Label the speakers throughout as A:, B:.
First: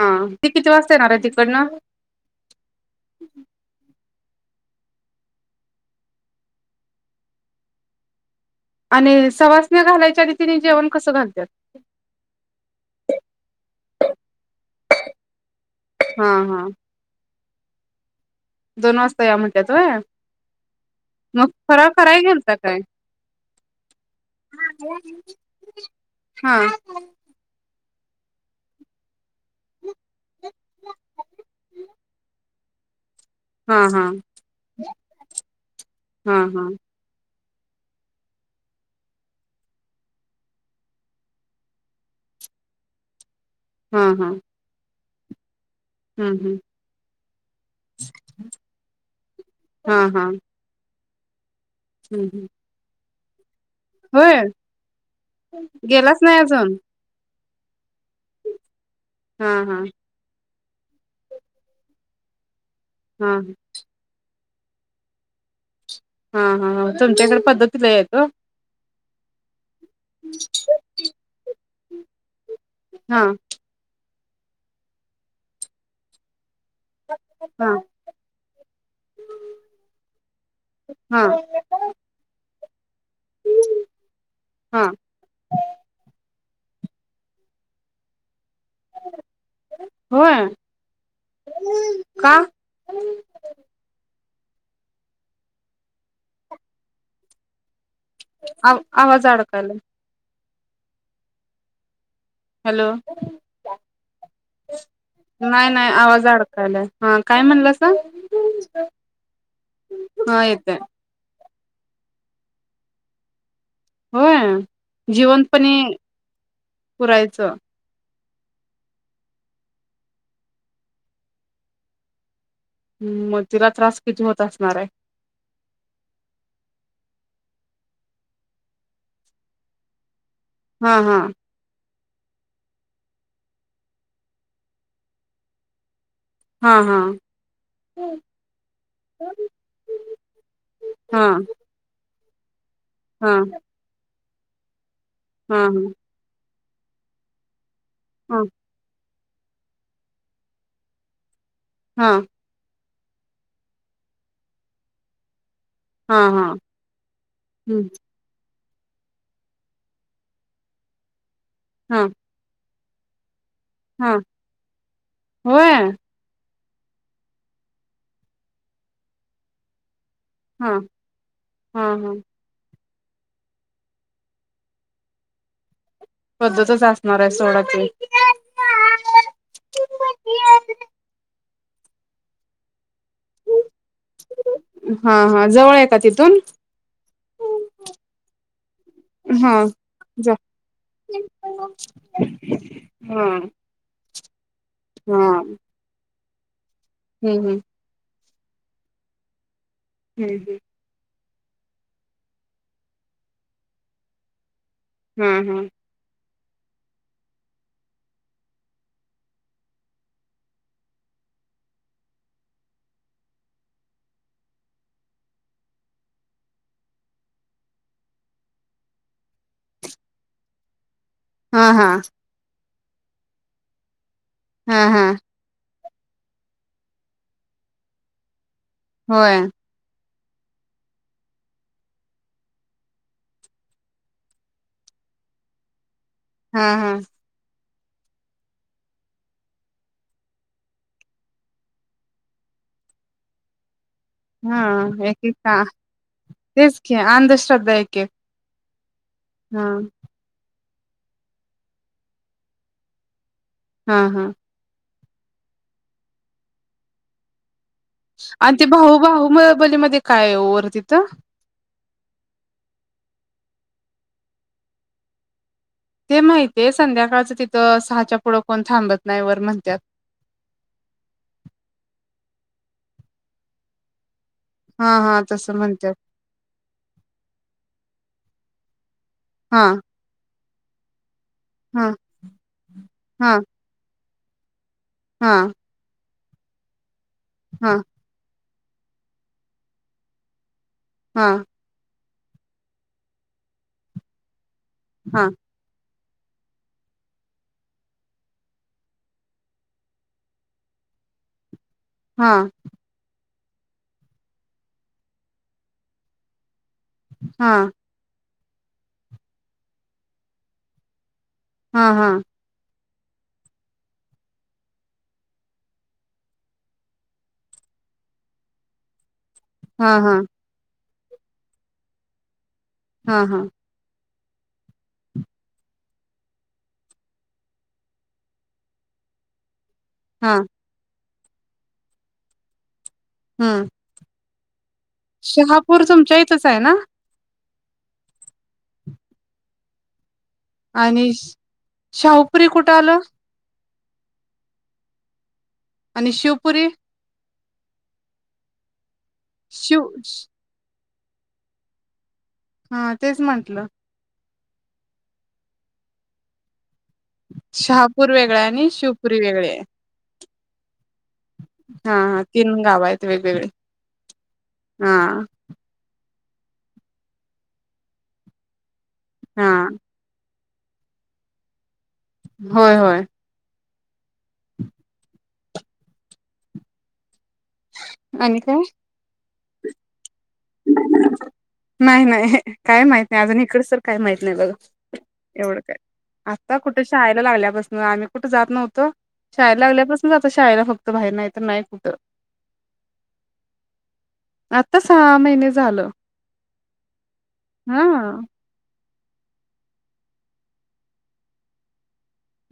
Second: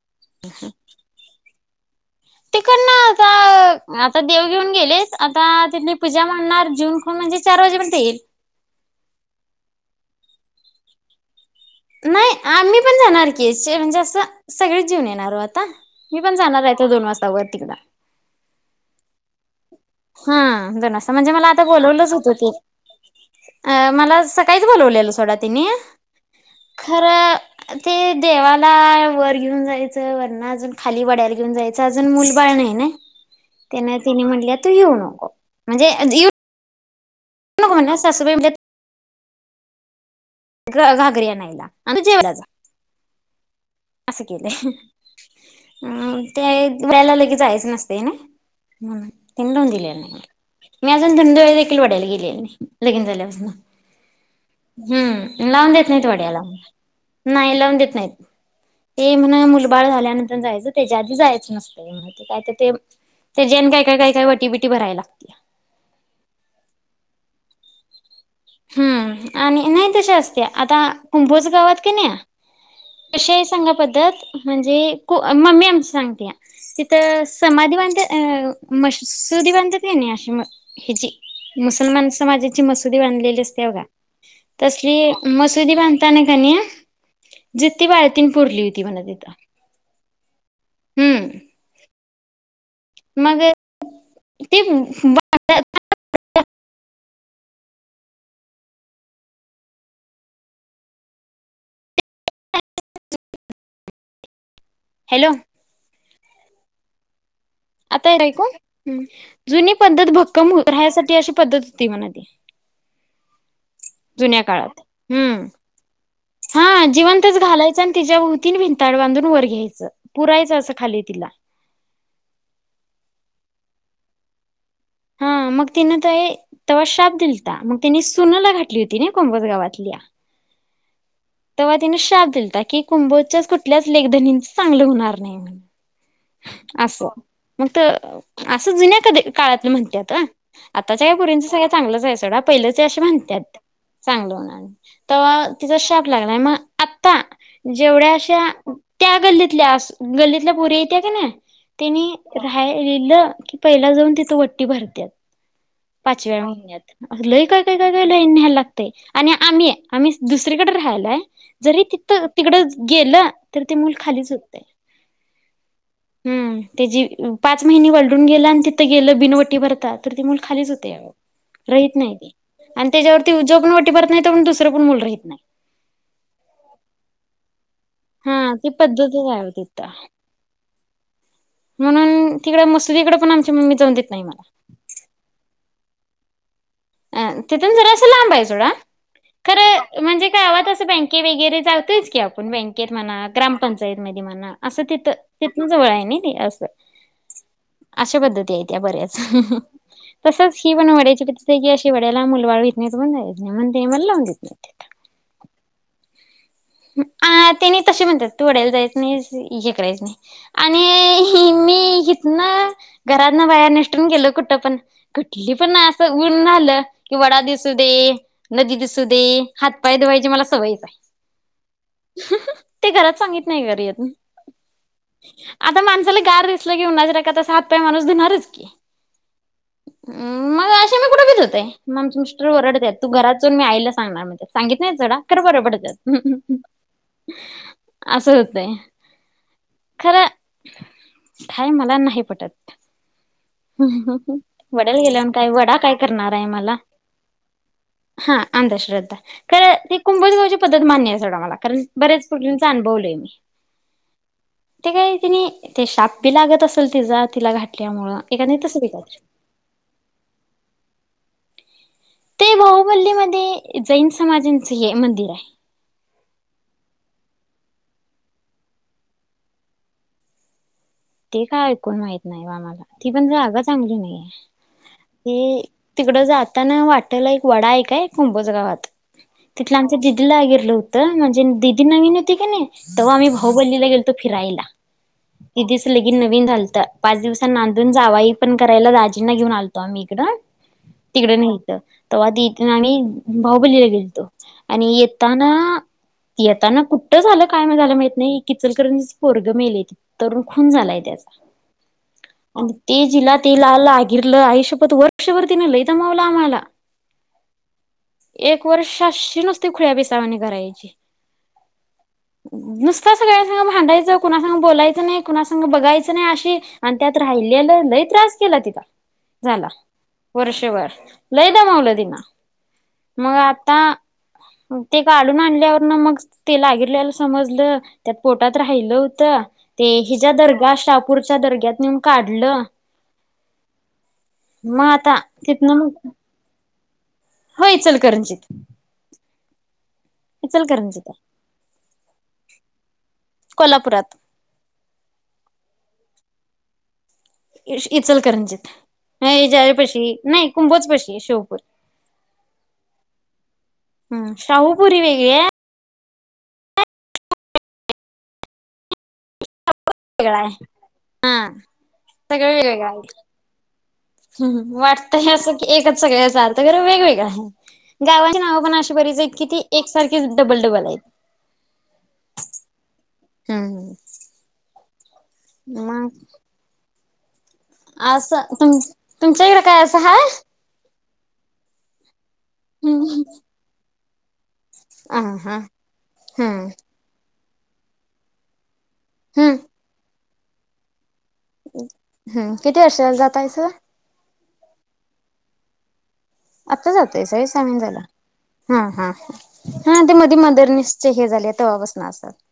A: हा ती किती वाजता येणार आहे तिकडनं
B: तिकड ना आता आता देव घेऊन गेलेस आता तिथली पूजा म्हणणार जून खाऊन म्हणजे चार वाजेपर्यंत येईल.
A: आणि सवासने घालायच्या आणि तिनी जेवण कसं घालतात.
B: नाही आम्ही पण जाणार की म्हणजे असं सगळेच जेऊन येणारो आता. मी
A: हा
B: पण जाणार
A: हा
B: आहेथ दोन वाजता. [unintelligible]
A: दोन वाजता या म्ह
B: हा दोन वाजता म्हणजे मला आता
A: फराळ
B: बोलवलंच
A: कराय
B: होतं ते
A: गेलता काय
B: मला सकाळीच बोलवलेलं सोडा तिने
A: हा
B: खरं ते देवाला वर घेऊन जायचं वरणं अजून खाली वड्याला घेऊन जायचं अजून मुल बाळ नाही ना
A: हा
B: त्याना
A: हा
B: तेने म्हटल्यात येऊन नको म्हणजे
A: [inaudible]
B: नको म्हनाय नाहीत सासुबाई म्हणल्यात घागरी आणायला, आणि तू जेवायला जा.
A: हा हा
B: असकेल. अ
A: हम्म
B: ते
A: हम्म
B: वेयाला लगेच जायचं नसते नाय. म्हणून त्यांने लावुन दिले
A: हा
B: नाही.
A: हा
B: मी अजून [unintelligible] वाड्याला
A: हम्म
B: गेलेल
A: हम्म
B: नाही लगीन झाल्यापासनं.
A: होय
B: [inaudible] हम्म. लावून देत नाहीत
A: गेलाच नाही
B: वड्याला
A: अजून
B: नाही लावून देत नाहीत. हे म्हणा
A: हा हा
B: मुलबाळ झाल्यानंतर जायचं त्याच्या आधी जायचं नसते म्हण ते काय तर ते
A: हा
B: तर जेन काय काय काय काय वाटी भराय लागते.
A: हा हा ह तुमच्याकडे पद्धतीलयी आहेेत ओ.
B: हम्म आणि नाही तसी असते आता कुंभोज गावात क नाही.
A: हा
B: कशी हाय सांगा पद्धत? म्हणजे मम्मी आमच सांगते. तिथ
A: हा
B: समाधी बांध मसुदी बांधत आहे ना अशी हेजी
A: हा
B: मुसलमान समाजाची ची मसुरी सत्या बघा
A: हा
B: तशी मसुरी बांधताना कनी जिती बाळ तीन पुरली होती म्हणं तिथ,
A: होय
B: हम्म.
A: का?
B: मग ती बाळा
A: आ आवाज अडकायलाय. हॅलो.
B: हॅलो
A: नाही-नाही आवाज [unintelligible] खायला
B: आता हे ऐकवू जुनी पद्धत
A: हा
B: भक्कम
A: येतय
B: राहसाठी अशशी पद्धत तीवनाते
A: होय
B: जुन्या काळात हम्म
A: जिवंतपणे
B: हा जिवंतच
A: पुरायचं
B: घालायच आणि तिच्याती तीन भिंताळ बांधून वर घ्यायचं पुरायच असं खाली तिला
A: मग तिला त्रास किती होत असणार आहे.
B: हा मग तिनं त तव्हा शाप दिला होता मग तिने सुनला घातली होती ना कोंबस गावातल्या
A: हा-हा
B: तरव्हा तेन शाप दिलता की कुंभोजच्या कुठल्याच लेखधनीच चांगलं होणार नाही म्हण
A: हा हा
B: असं मग असं जुन्या कधी काळात म्हणत आताच्या या
A: हा
B: पुरींच सगळ चांगलंच आहे सडा पहिले स
A: हा
B: म्हणत्यात चांगलं होणार तेव्हा
A: हा
B: तिचा शाप लागलाय मग आत्ता जेवढ्या
A: हा
B: अशा त्या गल्लीतल्या गल्लीतल्या पुरी त्या की नाय
A: हा
B: त्यांनी राय ललं की पहिला जाऊन तिच वट्टी भरत्यात
A: हा
B: पाच वेळा
A: हा
B: होऊन्यात अस लय
A: हम्म
B: काय-काय-काय-काय लईन न्यायला लागत. आणि आम्ही आम्ही दुसरीकडे राहायलाय जरी
A: हा
B: तिथं तिकडं गेलं तर ते मूल
A: हा
B: खालीच होते
A: होय
B: हम्म त्याची पाच महिने वलडून गेला आणि तिथं गेलं बिन वटी भरतात तर ती मुल खालीच
A: हा
B: होते
A: हा
B: राहीत
A: हा
B: नाही ते आणि त्याच्यावरती उजव पण वाटी भरत नाही पण दुसरं पण मुल राहत नाही.
A: पद्धतच असणार आहे सोडा [unintelligible]
B: हा ती पद्धतच आहे होय तिथं म्हणून तिकडं म्ह तुझ इकडे पण आमची मम्मी जाऊन देत नाही मला
A: हा हा जवळ [unintelligible]
B: अ तिथून जरा अस लांब आहे सोडा
A: हा
B: खरं म्हणजे
A: जा
B: का गवात बँके वगैरे जातयच की आपण बँकेत म्हणा
A: हा
B: ग्रामपंचायत म मना. असं तिथ
A: हा
B: तिथन जवळ आहे नाही. असं.
A: हम्म, हम्म.
B: अशा पद्धती आहेत या बऱ्याच.
A: हम्म हम्म
B: तसंच ही पण वडायची की अशी वड्याला मुलबाळ येत नाही पणेत नाही म्हण ते मला लावून देत नाही.
A: हम्म, हम्म.
B: आ तेने तसे म्हणतात तू वडायला जायच नाही हे करायच नाही. आणि मी हीतनं घरातन बाहेर नसटुन गेल कुठं पण कठली पण असं ऊन आलं की वडा दिसू दे नदी दिसू दे हातपाय धुवायची मला सवयचं हाय.
A: हा हा
B: ते घरात सांगित नाही घरीअजुन
A: हा हा हा
B: आता मण साला गार दिसलं की ऊनाच्या रकात अस हात पाय माणूस धुणारचं की.
A: होय.
B: मग अशी मी कुठे भी धुतोय मग आम मिस्टर वरडतात तू घरात जाऊन मी आयला सांगणार म्हणतात सांगित नाही सोडा खर बर पडतात. बरबडत
A: हा हा
B: असं होतय खर काय मला नाही पटत. ह
A: हा
B: वड्याला
A: एक
B: गेल्या
A: एक
B: काय
A: का
B: वडा काय करणार आहे मला
A: तेच की अंधश्रद्धा एक एक
B: हा. अंधश्रद्धा
A: हा
B: खर ते कुंभोज गावची पद्धत मान्य सोडा मला कारण बऱ्याच [unintelligible] अनुभवलय मी
A: हा हा
B: ते काय तिने ते शाप बी लागत असेल तिचा तिला घाट
A: आणि ते भाहु भाहूलीमध्ये काय वर तिथं?
B: ते बाहुबलीमध्ये जैन समाजांच हे मंदिर आहे.
A: ते माहित आहे संध्याकाळच तिथं सहाच्या पुढं कोण थांबत नाही वर म्हणतात.
B: ते काय ऐकून माहीत नाही आम्हाला ती पण जागा चांगली नाहीये.
A: हा हा तसं
B: ते
A: म्हणतात
B: तिकडं जाताना वाटल एक वडा आहे काय? कुंभज गावात
A: हा
B: तिथलं आमच जिद्लं आहे गे लं होत ज दीदी
A: हा
B: नवीन होती का नाही तवा आम्ही
A: हा
B: बाहुबलीला गेल तर फिरायला.
A: हा
B: गीन नवीन घलतात. पाच दिवसां
A: हा
B: नांदून जावायी पण करायला राजीना घेऊन आलो आम्ही इकड तिकडं
A: हा
B: नाहीत तव्हा तीथ आणि बाहुबलीला गेलतो आणि
A: हा हा
B: येताना येताना कुठं झालं काय जाल माहित नाही एक इचलकरंजीच पोरग मेले की तरुण खून झालाय त्याचा
A: हा
B: आणि ते जिला तिला लागीर ल आईशप्पथ वर्षभर तिनं लई दमावलं आम्हाला
A: हा.
B: एक वर्षाशी नुसती खुळ पिसावाने करायची.
A: हाहा..
B: सगळ्यां संग भांडायचं कुणास बोलायचं नाही. कुणा संग बघायचं नाही अशी आणि त्यात राहिलेलं लय त्रास केला तिथ झाला
A: हा हा
B: वर्षभर लय दमावल तिने मग
A: हा
B: आता ते काढून आणल्यावरन मग ते लागीरलेल समजलं त्यात पोटात राहिलं होत ते हिज
A: हा
B: दर्गा शाप गपूरच्या दर्ग्यात नेऊन काढलं
A: हम्म.
B: मग आता
A: शहापूर तुमच्या इथच आहे ना?
B: होय इचलकरंजीत
A: आणि
B: इचलकरंजीत
A: शाहूपुरी कुठे आलं?
B: कोल्हापुरात.
A: आणि शिवपुरी?
B: इचलकरंजी. ह जार
A: शिव
B: पशी
A: श-
B: नाही कुंभच पशी शाहूपूर
A: हा तेच म्हंटलं.
B: हम्म शाहूपुरी वेगळी
A: शहापूर वेगळा आणि शिवपुरी वेगळे
B: [unintelligible] वेगळा आहे हा
A: हा-हा तीन गाव आहेत वेगवेगळे.
B: हम्म वाटतय असं क एकच सगळ्यांचा अर्थ वगैरे वेगवेगळहाय गावाची नाव पण अशी बरीच
A: हा
B: कि एकसारखे डबल-डबल आहेत.
A: होय होय.
B: हम्. मग,
A: आणि
B: असं
A: काय
B: तुम तुमच्या इकडें काय असं आहे?
A: नाही नाही हे काय माहित नाही अजून इकडच. काय माहित नाही बघा.
B: अ हा
A: एवढं काय आता
B: हम्म
A: कुठे शाळेला लागल्यापासून म आम्ही कुठे जात नव्हतो,
B: हम्म
A: शाळेला लागल्यापासून जात शाळेला फक्त बाहेर नाही तर नाही कुठं
B: हम्म किती वर्ष झाल जातायस?
A: आता सा महिने झालं.
B: आता जातोय सहा महिने
A: हा
B: झाला. हा हा हा ते मधी मदरनेसचे हे झालेय तवापासन.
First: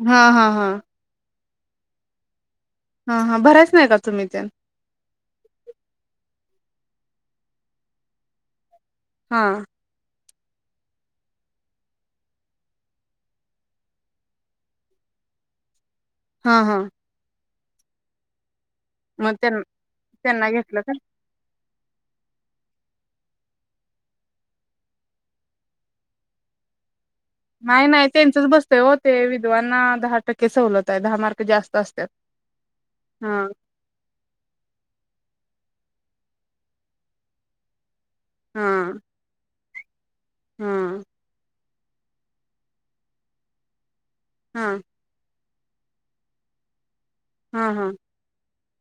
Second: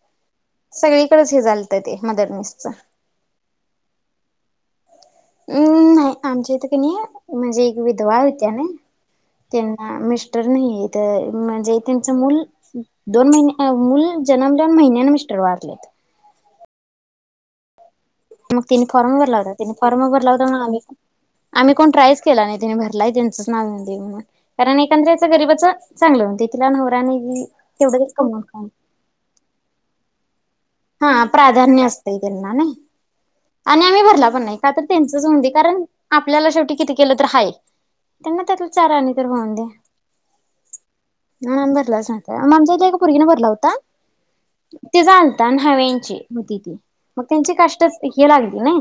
A: हा हा हा
B: सगळीकडे हे झा ते मदरनेसच.
A: हा हा भरायच नाही का तुम्ही तेन?
B: हम्म नाही आमच्या इथ कणी नाही म्हणजे एक विधवा होत्या नाही,
A: हा
B: त्यांना मि र नाही म्हणजे त्यांच मूल दोन महिन मूल जन्मल्यावर महिन्यान मिस्टर वारलेत.
A: हा हा.
B: मग तेनी फॉर्म
A: मग
B: भरला होता.
A: त्यां
B: तेनी फॉर्म भरला
A: त्यांना
B: होता आम्ही
A: घेतलं का?
B: आम्ही कोण ट्रायच गेला नाही तीन भरलाय त्यांचाच नाव येऊदे म्हणून कारण एखाद्याच गरीबच चांगल होऊदे. तिला नवरा ना
A: नाही नाही त्यांचच बसतय हो ते विधवाांना दहा टक्के सवलत आहे दहा
B: हा
A: मार्क जास्त
B: प्राधान्य
A: असतात.
B: असतय त्यांना नाही
A: हा
B: आणि आम्ही भरला पण नाही का तर त्यांच होऊन दे कारण आपल्याला शेवटी किती केलं तर हाय. त्यांना
A: हा
B: त्यातला चार आणे तर मिळून दे.
A: हा.
B: मगं आम्ही भरला सां आमच्या इथका मुुगीने भरला होता.
A: हा
B: ते जा न्हाव्यांची होती ती. मग त्यांचे
A: हा हा
B: कष्टच हे लागते नाय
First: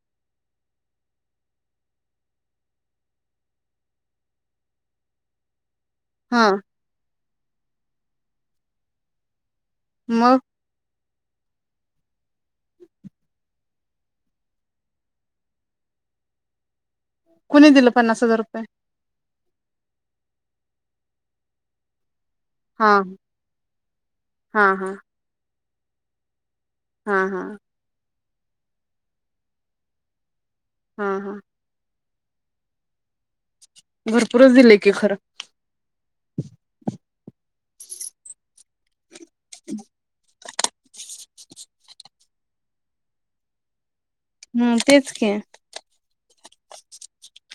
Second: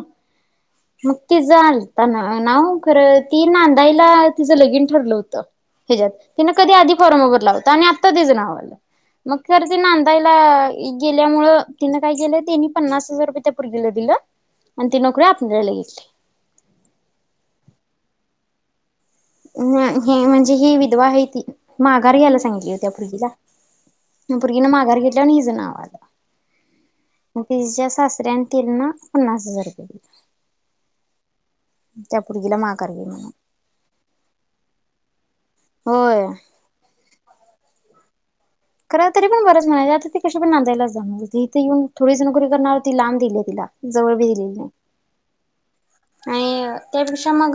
B: मग ति जाताना नाव खरं ती नांदायला तिज लगीन ठरलं होत. ह्याच्यात
A: हा
B: हीन कधी आधी बोलवल लावतानी आत्ता तिज लावल मग खरं ती नांदायला
A: मग
B: गेली आपल्यामुळ तिन काय केलं तिनी पन्नास हजार रुपय त्या पोरगीला दिलं आणि ती नोकरी आपल्याला गेली.
A: कुणी दिलं पन्नास हजार रुपये?
B: म्हणजे ही विधवा आहे ती माघार घ्यायला सांग. त्या
A: हा
B: पोरगीला. त्या
A: हा
B: पोरगीन
A: हा
B: माघार घेतल आणि हिज नाव आल.
A: हा हा
B: [unintelligible] तिज्या सास त्यानं तिनं पन्नास हजार रुपये दिलं.
A: हा हा.
B: त्या पोरगील माघार घे म्हणावं.
A: भरपूरच दिलय की खरं.
B: होय.
A: [inaudible]
B: खरं तरी पण बरच म्हणायच. आता ती कशी पण नांदायलाच जाणार होती, ती इथ येऊन थोडी पोरग ना ती लांब दिलय तिला. जवळ
A: हम्म तेच की.
B: नाई अ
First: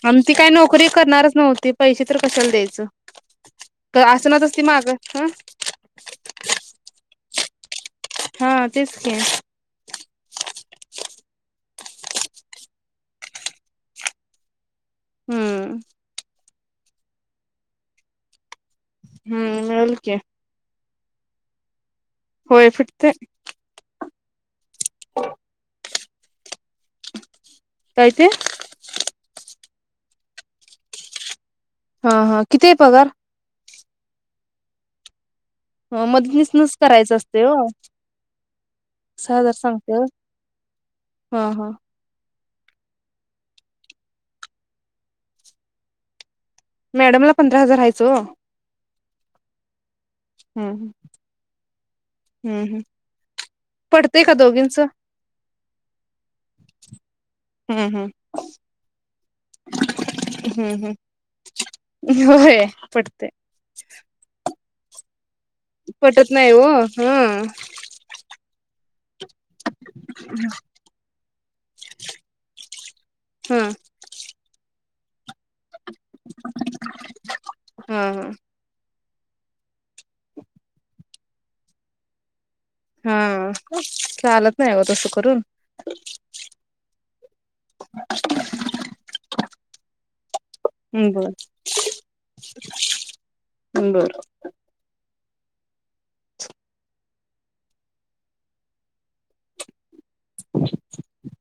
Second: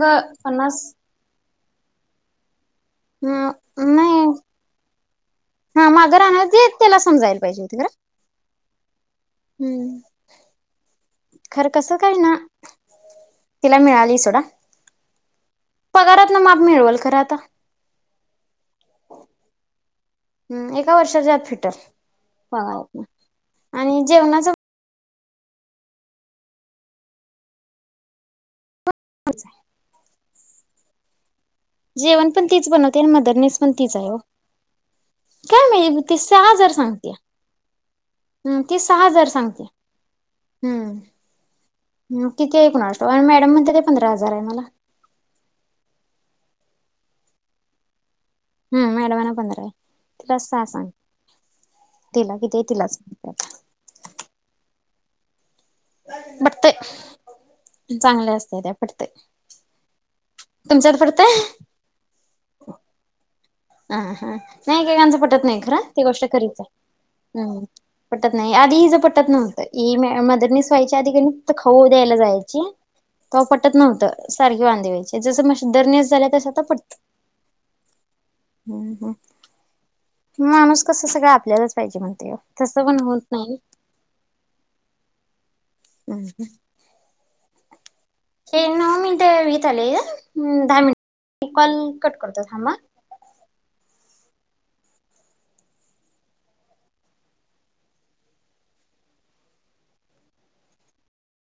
A: आण ती काय नोकरी करणारच नव्हती. पैसे तर कशाला द्याय
B: ह
A: त
B: नाही
A: आसनातसंती माग ह
B: हा माग राहणार ती त्यालास होऊन जायला पाहिजे होती घरात
A: हा तेच की.
B: खरं कसं काय ना, तिला मिळाली सोडा
A: हम्म
B: पगारातल माप मिळवल खरं आता
A: हम्म मिळल की.
B: हम एका वर्षाच्या आत फिटल.
A: होय
B: पगारातंन
A: फिटते
B: आणि जेवणाचं
A: [unintelligible] काय ते?
B: [unintelligible]
A: हा
B: जेवण
A: हा
B: पण तीच
A: किती आहे
B: बनवते
A: पगार
B: आणि मदरनीस पण तिचं हाय ओ. काय माहीत ती सहा हजार
A: मदतनीसनच
B: सांगत्या.
A: करायचं असते हो
B: हम्म ती सहा हजार सांगत्या
A: हा हा
B: हम्म. किती कुणास ठाऊक आणि मॅडम म्हणते ते पंधरा हजार आहे मला.
A: मॅडमला पंधरा हजार हायचं हो.
B: हम्म, मॅडम मला पंधरा हाय.
A: हम्म
B: तिला
A: ह,
B: किती आहे
A: हम्म हम्म
B: तिलाच सांग
A: पटतंय का दोघींच?
B: पटते
A: हम्म हम्म
B: चांगले असते त्या पटते.
A: हम्म हम्म, होय पडते.
B: ह हा नाही एकेकांचं पट पटत नाही खर ती गोष्ट
A: पटत नाही हो
B: खरीच
A: हा
B: पटत नाही आधी हीच पटत नव्हतं ह मदरनीच व्हायची आधी कणी तीथ खाऊ द्यायला जायची तवा
A: हा
B: पटत नव्हतं. सारखे वांदे व्हायचे जस धरनस झाल्या तस आता पडत.
A: हा
B: हम्म हम्म. माणूस कसं सगळं आपल्यालाच पाहिजे म्हणतय हो.
A: हा चालत नाही ओ तसं करून
B: हम्म हे नऊ मिनिट वीत आले दहा
A: बर
B: मिनिट कॉल कट करतो थांबा.
A: बर [inaudible]